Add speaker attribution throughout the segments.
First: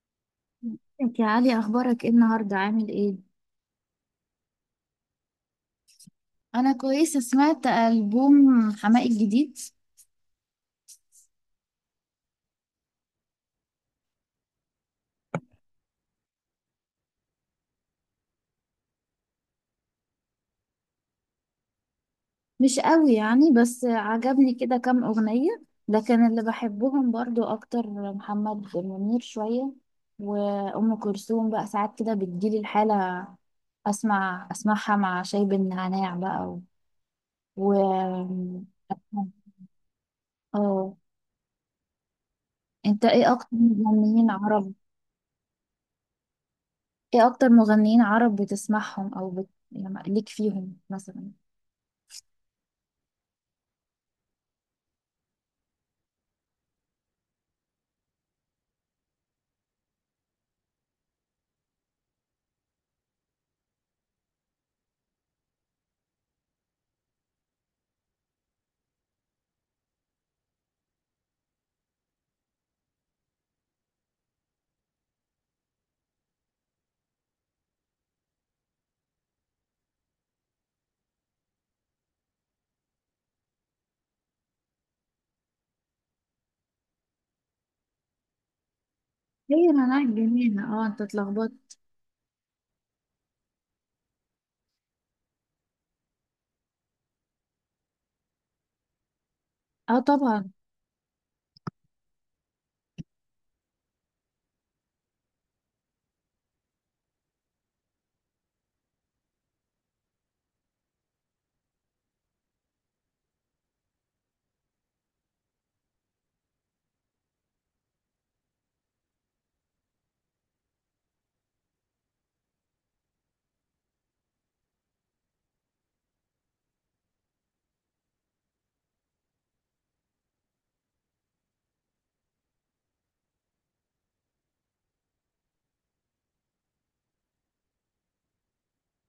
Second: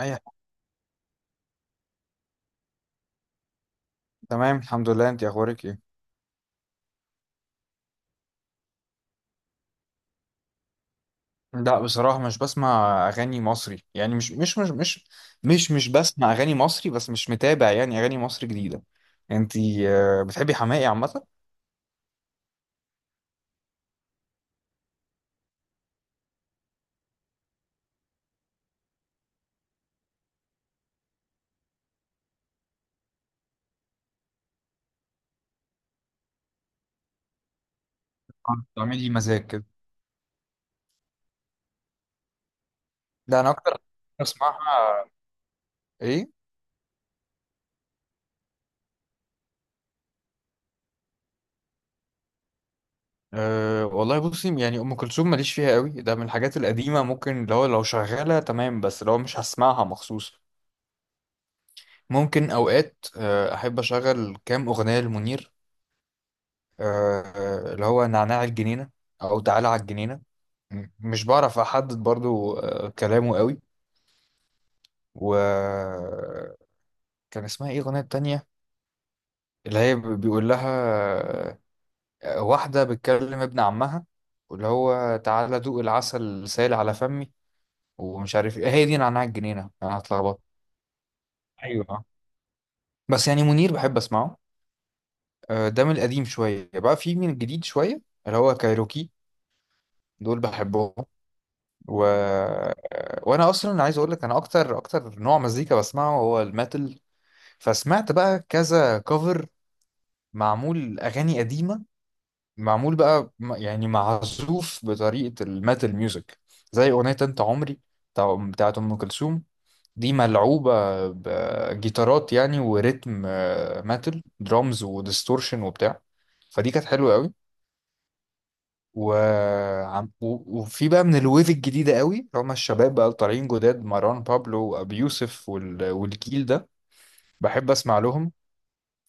Speaker 1: اي.
Speaker 2: ازيك يا علي؟ اخبارك ايه النهارده؟ عامل ايه؟
Speaker 1: تمام الحمد لله، انت اخبارك ايه؟
Speaker 2: انا كويسه. سمعت البوم حماقي الجديد.
Speaker 1: لا بصراحه مش بسمع اغاني مصري، يعني مش بسمع اغاني مصري، بس مش متابع يعني اغاني مصري جديده. انت؟ بتحبي حماقي عامه؟
Speaker 2: مش قوي يعني، بس عجبني كده كام اغنيه، لكن اللي بحبهم برضو اكتر محمد منير شويه، وام كلثوم بقى ساعات كده بتجيلي الحاله اسمعها مع شاي بالنعناع بقى و, و...
Speaker 1: بتعملي مزاج كده؟
Speaker 2: اه انت ايه
Speaker 1: ده
Speaker 2: اكتر
Speaker 1: انا اكتر
Speaker 2: مغنيين عرب؟
Speaker 1: بسمعها. ايه؟
Speaker 2: ايه اكتر مغنيين عرب بتسمعهم او يعني ليك فيهم مثلا؟
Speaker 1: أه والله بصي، يعني ام كلثوم ماليش فيها قوي، ده من الحاجات القديمه، ممكن اللي هو لو شغاله تمام، بس لو مش، هسمعها مخصوص. ممكن اوقات احب اشغل كام اغنيه لمنير، اللي هو نعناع الجنينة أو تعالى على الجنينة. مش بعرف أحدد برضو، كلامه قوي. وكان اسمها إيه الأغنية التانية اللي هي بيقول لها، واحدة بتكلم ابن عمها، واللي هو تعالى دوق العسل سائل على فمي. ومش عارف إيه هي دي نعناع
Speaker 2: هي
Speaker 1: الجنينة، أنا
Speaker 2: مناعة
Speaker 1: هتلخبط.
Speaker 2: جنين. اه انت اتلخبطت.
Speaker 1: أيوة آه. بس يعني منير بحب أسمعه، ده من القديم شوية، بقى في من الجديد شوية اللي هو كايروكي،
Speaker 2: اه
Speaker 1: دول
Speaker 2: طبعا.
Speaker 1: بحبهم. و... وانا اصلا عايز اقول لك، انا اكتر اكتر نوع مزيكا بسمعه هو الميتال. فسمعت بقى كذا كفر، معمول اغاني قديمه، معمول بقى يعني معزوف بطريقه الميتال ميوزك، زي اغنيه انت عمري بتاعت ام كلثوم. دي ملعوبه بجيتارات يعني وريتم ميتال درامز وديستورشن وبتاع، فدي كانت حلوه قوي. وفي بقى من الويف الجديدة قوي اللي هما الشباب بقى اللي طالعين جداد، مروان بابلو وأبي يوسف والجيل ده بحب أسمع لهم.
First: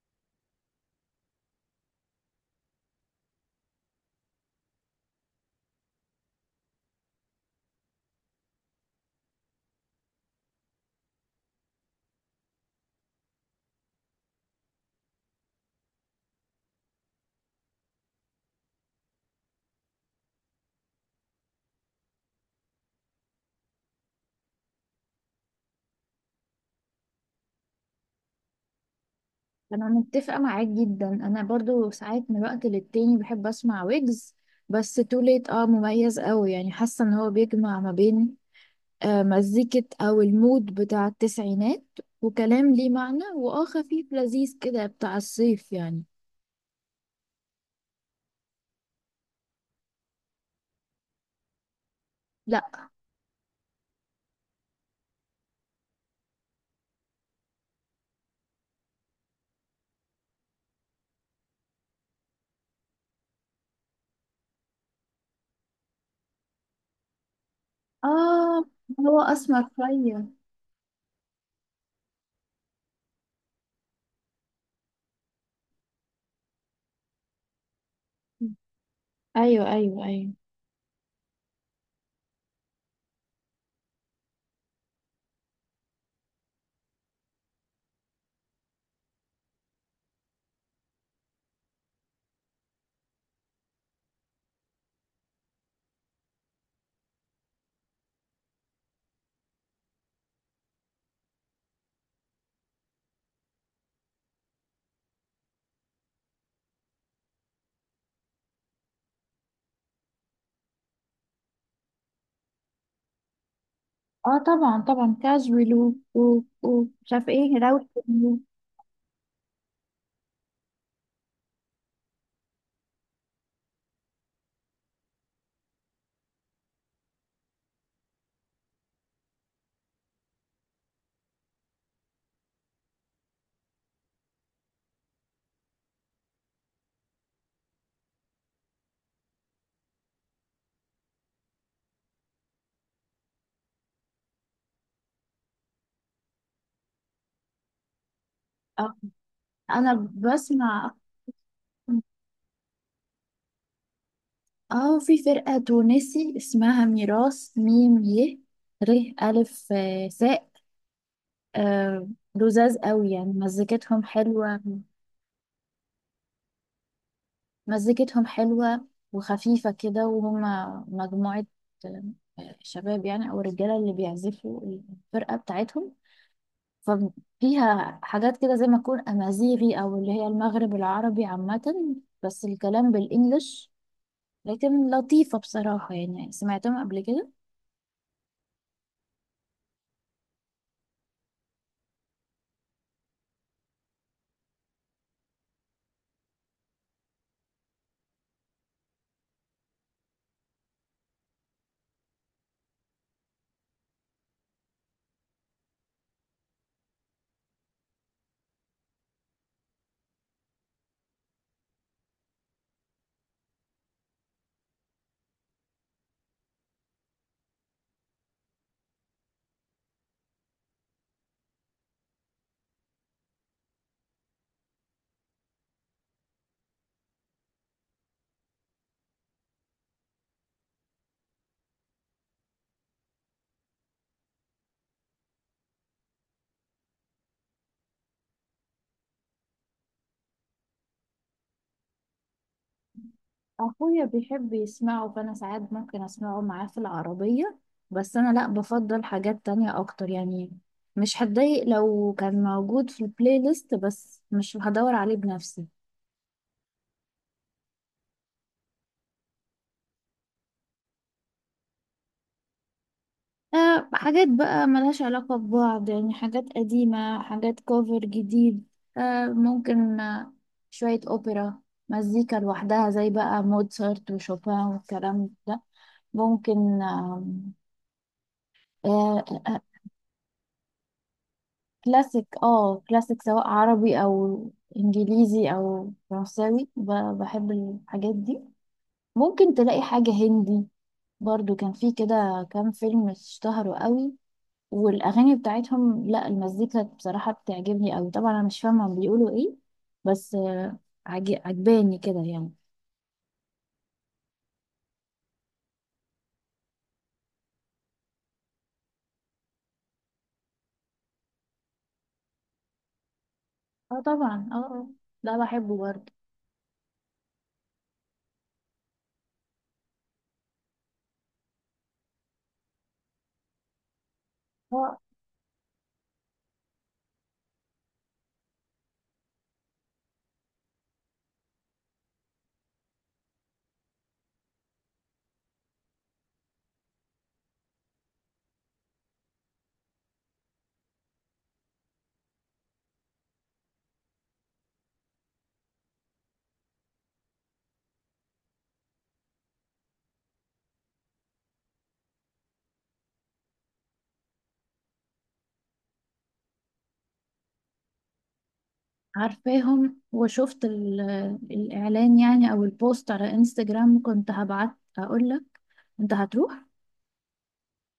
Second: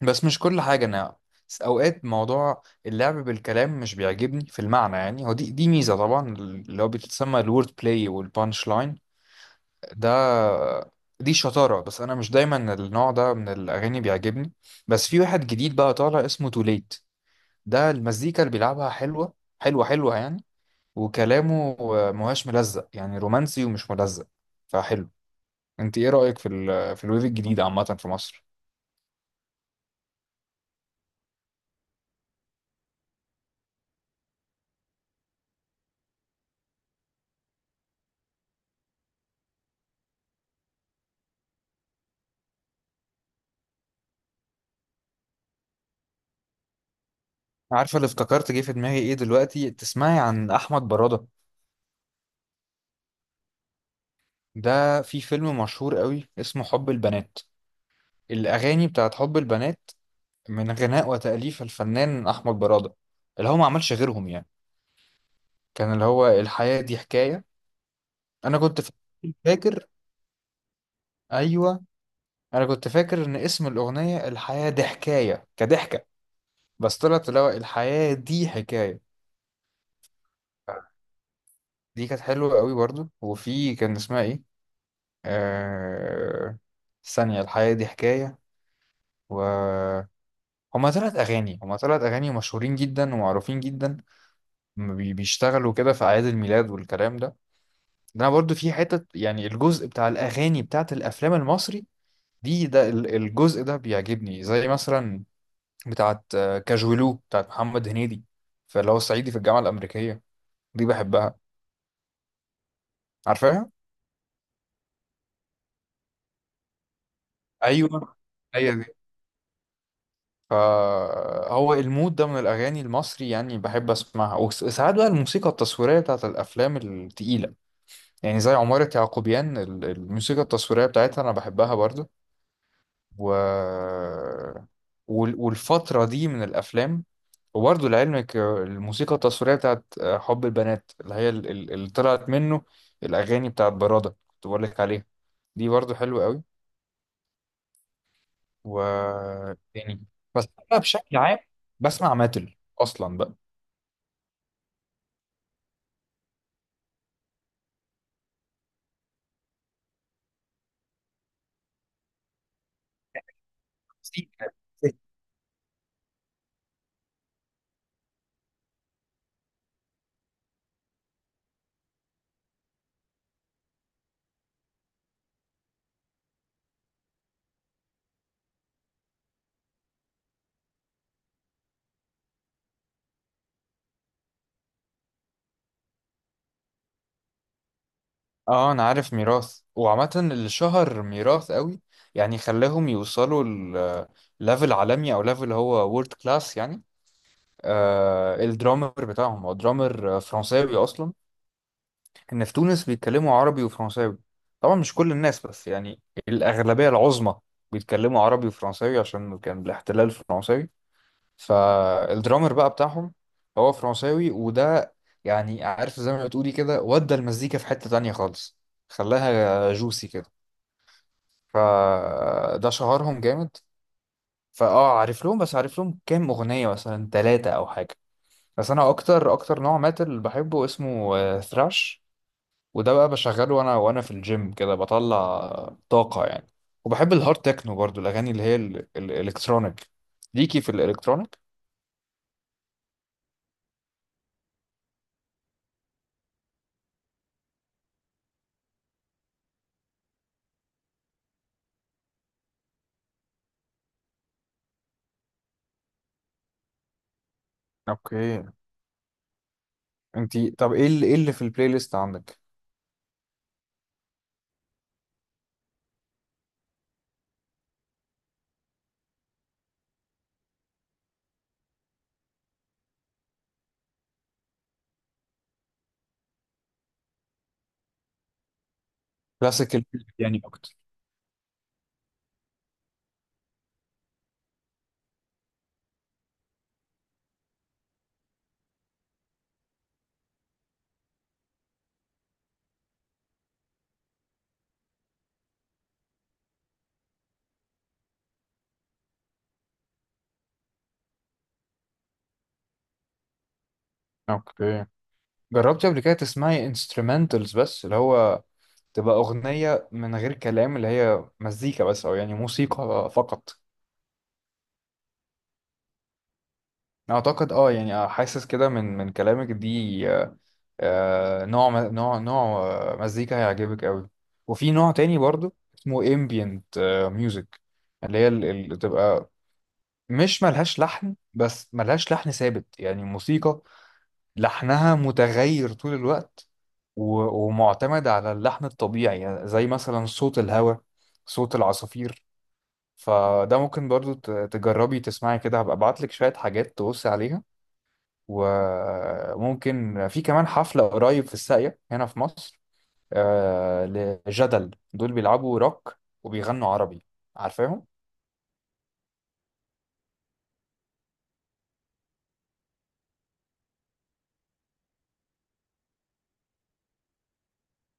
Speaker 1: بس مش كل حاجة أنا، أوقات موضوع اللعب بالكلام مش بيعجبني في المعنى، يعني هو دي ميزة طبعا اللي هو بتسمى الورد بلاي والبانش لاين، ده دي شطارة، بس أنا مش دايما النوع ده من الأغاني بيعجبني. بس في واحد جديد بقى طالع اسمه توليت، ده المزيكا اللي بيلعبها حلوة، حلوة حلوة يعني، وكلامه مهاش ملزق، يعني رومانسي ومش ملزق فحلو. انت ايه رأيك في في الويف الجديد عامة في مصر؟
Speaker 2: انا متفقة معاك جدا، انا برضو ساعات من وقت للتاني بحب اسمع ويجز، بس توليت اه مميز قوي يعني. حاسة ان هو بيجمع ما بين مزيكة او المود بتاع التسعينات، وكلام ليه معنى واه خفيف لذيذ كده بتاع الصيف يعني.
Speaker 1: عارفة اللي افتكرت جه في دماغي ايه دلوقتي؟ تسمعي عن احمد برادة؟
Speaker 2: لا.
Speaker 1: ده في فيلم مشهور قوي اسمه حب البنات، الاغاني بتاعت حب البنات، من غناء وتأليف الفنان احمد برادة، اللي هو ما عملش غيرهم يعني. كان اللي هو الحياة دي حكاية. انا
Speaker 2: اه
Speaker 1: كنت
Speaker 2: هو اسمر
Speaker 1: فاكر.
Speaker 2: شوية.
Speaker 1: ايوه، انا كنت فاكر ان اسم الاغنية الحياة دي حكاية كضحكة، بس طلعت اللي هو الحياة دي حكاية.
Speaker 2: ايوه ايوه ايوه.
Speaker 1: دي كانت حلوة قوي برضو، وفي كان اسمها ايه، آه... ثانية الحياة دي حكاية. و هما تلات أغاني، هما تلات أغاني مشهورين جدا ومعروفين جدا، هما بيشتغلوا كده في أعياد الميلاد والكلام ده. ده أنا برضو في حتة يعني الجزء بتاع الأغاني بتاعت الأفلام المصري دي، ده الجزء ده بيعجبني، زي مثلا بتاعت كاجولو بتاعت محمد هنيدي، فاللي هو صعيدي في الجامعة الأمريكية، دي بحبها. عارفاها؟
Speaker 2: اه طبعا طبعا، كاجوال و ومش عارفة ايه راوت.
Speaker 1: ايوه، هي دي. فهو المود ده من الاغاني المصري يعني بحب اسمعها، وساعات بقى الموسيقى التصويريه بتاعت الافلام التقيله، يعني زي عمارة يعقوبيان، الموسيقى التصويريه بتاعتها انا بحبها برضو. و... والفتره دي من الافلام. وبرضو لعلمك الموسيقى التصويريه بتاعت حب البنات اللي هي اللي طلعت منه الاغاني بتاعت برادة كنت بقول لك عليها، دي برضو حلوه قوي. و
Speaker 2: انا
Speaker 1: تاني، بس انا
Speaker 2: بسمع.
Speaker 1: بشكل عام
Speaker 2: أكتر-
Speaker 1: بسمع ماتل اصلا بقى.
Speaker 2: اه، في فرقة تونسي اسمها ميراث، ميم ي ر ألف ساء، آه، لذاذ قوي يعني، مزيكتهم
Speaker 1: سي-
Speaker 2: حلوة. مزيكتهم حلوة وخفيفة كده، وهم مجموعة آه، شباب يعني أو رجالة اللي بيعزفوا الفرقة بتاعتهم. ففيها حاجات كده زي ما تكون أمازيغي أو اللي هي المغرب العربي عامة، بس الكلام بالإنجلش. لكن لطيفة بصراحة يعني، سمعتهم قبل كده.
Speaker 1: اه انا عارف ميراث، وعامة اللي شهر ميراث قوي يعني خلاهم يوصلوا ليفل عالمي، او ليفل هو وورد كلاس يعني، الدرامر بتاعهم هو درامر فرنساوي اصلا. ان في تونس بيتكلموا عربي وفرنساوي، طبعا مش كل الناس بس يعني الاغلبية العظمى بيتكلموا عربي وفرنساوي عشان كان الاحتلال فرنساوي. فالدرامر بقى بتاعهم هو فرنساوي، وده يعني عارف زي ما بتقولي كده، ودى المزيكا في حتة تانية خالص، خلاها جوسي كده، فده شهرهم جامد. فاه عارف لهم، بس عارف لهم كام أغنية مثلا ثلاثة أو حاجة. بس أنا أكتر أكتر نوع ماتل بحبه اسمه ثراش، وده بقى بشغله وأنا في الجيم كده، بطلع طاقة يعني. وبحب الهارد تكنو برضو، الأغاني اللي هي الإلكترونيك. ليكي في الإلكترونيك؟
Speaker 2: اخويا بيحب يسمعه فانا ساعات ممكن اسمعه معاه في العربية، بس انا لا، بفضل حاجات تانية اكتر يعني. مش هتضايق لو كان موجود في البلاي ليست، بس مش هدور عليه بنفسي.
Speaker 1: اوكي. انت طب ايه اللي، ايه اللي في البلاي ليست عندك؟
Speaker 2: أه حاجات بقى ملهاش علاقة ببعض يعني، حاجات قديمة، حاجات كوفر جديد. أه، ممكن شوية أوبرا، مزيكا لوحدها زي بقى موتسارت وشوبان والكلام ده. ممكن آم، آه،
Speaker 1: كلاسيكال يعني اكتر؟
Speaker 2: كلاسيك. اه كلاسيك، سواء عربي او انجليزي او فرنساوي، بحب الحاجات دي. ممكن تلاقي حاجة هندي برضو، كان في كده كام فيلم اشتهروا قوي والاغاني بتاعتهم، لا المزيكا بصراحة بتعجبني قوي. طبعا انا مش فاهمة هم بيقولوا ايه، بس عجباني كده يعني.
Speaker 1: اوكي. جربتي قبل كده تسمعي انسترومنتالز، بس اللي هو تبقى اغنيه من غير كلام، اللي هي مزيكا بس او يعني موسيقى فقط؟
Speaker 2: اه طبعا اه، ده بحبه برضو.
Speaker 1: اعتقد اه يعني، حاسس كده من كلامك دي، نوع نوع مزيكا هيعجبك قوي. وفي نوع
Speaker 2: اه
Speaker 1: تاني برضو اسمه ambient music، اللي هي اللي تبقى مش ملهاش لحن، بس ملهاش لحن ثابت، يعني موسيقى لحمها متغير طول الوقت، ومعتمد على اللحن الطبيعي، يعني زي مثلا صوت الهواء، صوت العصافير. فده ممكن برضو تجربي تسمعي كده، هبقى ابعتلك شوية حاجات تبصي عليها. وممكن في كمان حفلة قريب في الساقية هنا في مصر، آه، لجدل، دول بيلعبوا روك وبيغنوا عربي. عارفاهم؟
Speaker 2: عارفاهم، وشفت الإعلان يعني أو البوست على انستجرام، كنت هبعت أقولك. أنت هتروح؟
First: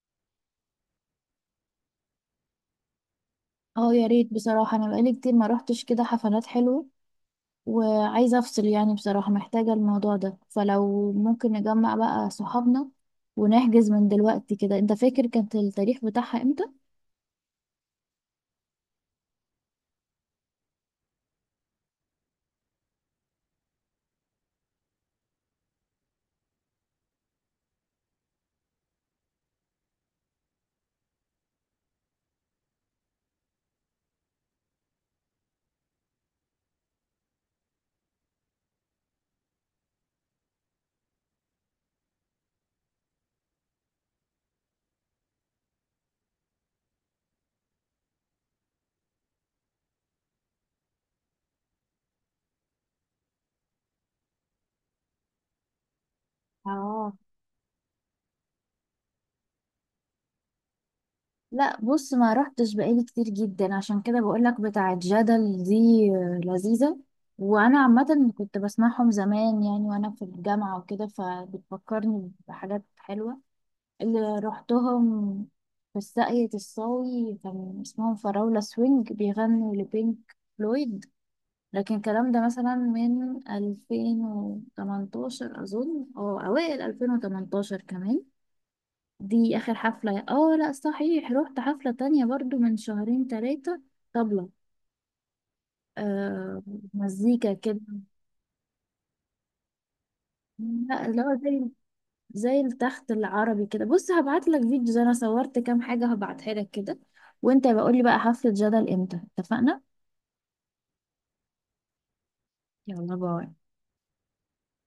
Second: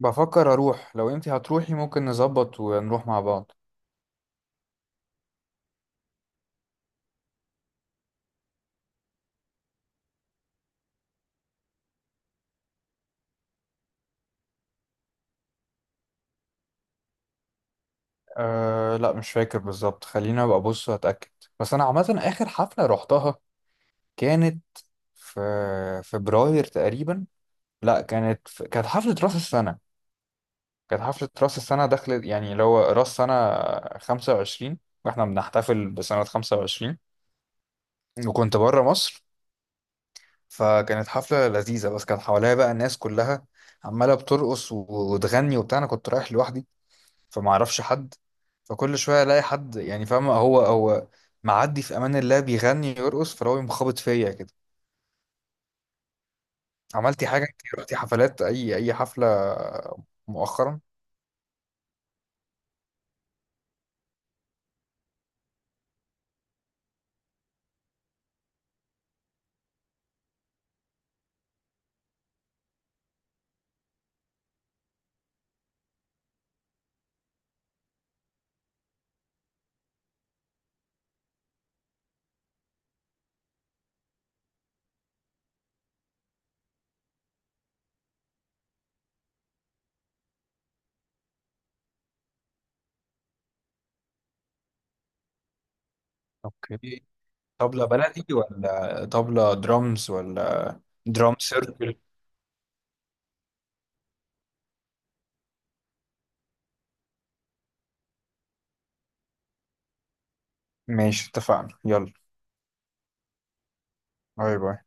Speaker 1: بفكر اروح، لو انتي هتروحي ممكن نظبط ونروح مع بعض.
Speaker 2: اه يا ريت بصراحة، أنا بقالي كتير ما روحتش كده حفلات حلوة، وعايزة أفصل يعني بصراحة، محتاجة الموضوع ده. فلو ممكن نجمع بقى صحابنا ونحجز من دلوقتي كده. أنت فاكر كانت التاريخ بتاعها إمتى؟
Speaker 1: أه لا مش فاكر بالظبط، خلينا ابقى ابص واتاكد. بس انا عامه اخر حفله روحتها كانت في فبراير تقريبا. لا، كانت حفله راس السنه، كانت حفله راس السنه، دخلت يعني اللي هو راس سنه 25، واحنا بنحتفل بسنه 25 وكنت بره مصر. فكانت حفله لذيذه، بس كان حواليا بقى الناس كلها عماله بترقص وتغني وبتاع، انا كنت رايح لوحدي فما اعرفش حد، فكل شويه الاقي حد يعني فاهم هو معدي في امان الله، بيغني يرقص فلو يقوم خابط فيا كده.
Speaker 2: اه
Speaker 1: عملتي حاجه انت، رحتي حفلات، اي حفله مؤخرا؟
Speaker 2: لا. بص، ما رحتش بقالي كتير جدا، عشان كده بقولك بتاعة جدل دي لذيذة، وانا عامة كنت بسمعهم زمان يعني وانا في الجامعة وكده، فبتفكرني بحاجات حلوة. اللي رحتهم في الساقية الصاوي كان اسمهم فراولة سوينج، بيغنوا لبينك فلويد، لكن الكلام ده مثلا من 2018 أظن، أو أوائل 2018 كمان. دي اخر حفلة. اه لا صحيح، رحت حفلة تانية برضو من شهرين تلاتة، طبلة آه
Speaker 1: اوكي.
Speaker 2: مزيكا كده.
Speaker 1: طبلة بلدي ولا طبلة درامز ولا
Speaker 2: لا، اللي هو
Speaker 1: درام
Speaker 2: زي
Speaker 1: سيركل؟
Speaker 2: زي التخت العربي كده. بص هبعت لك فيديو، زي انا صورت كام حاجة هبعتها لك كده. وانت بقول لي بقى حفلة جدل امتى اتفقنا.
Speaker 1: ماشي اتفقنا، يلا،
Speaker 2: يلا باي.
Speaker 1: باي باي.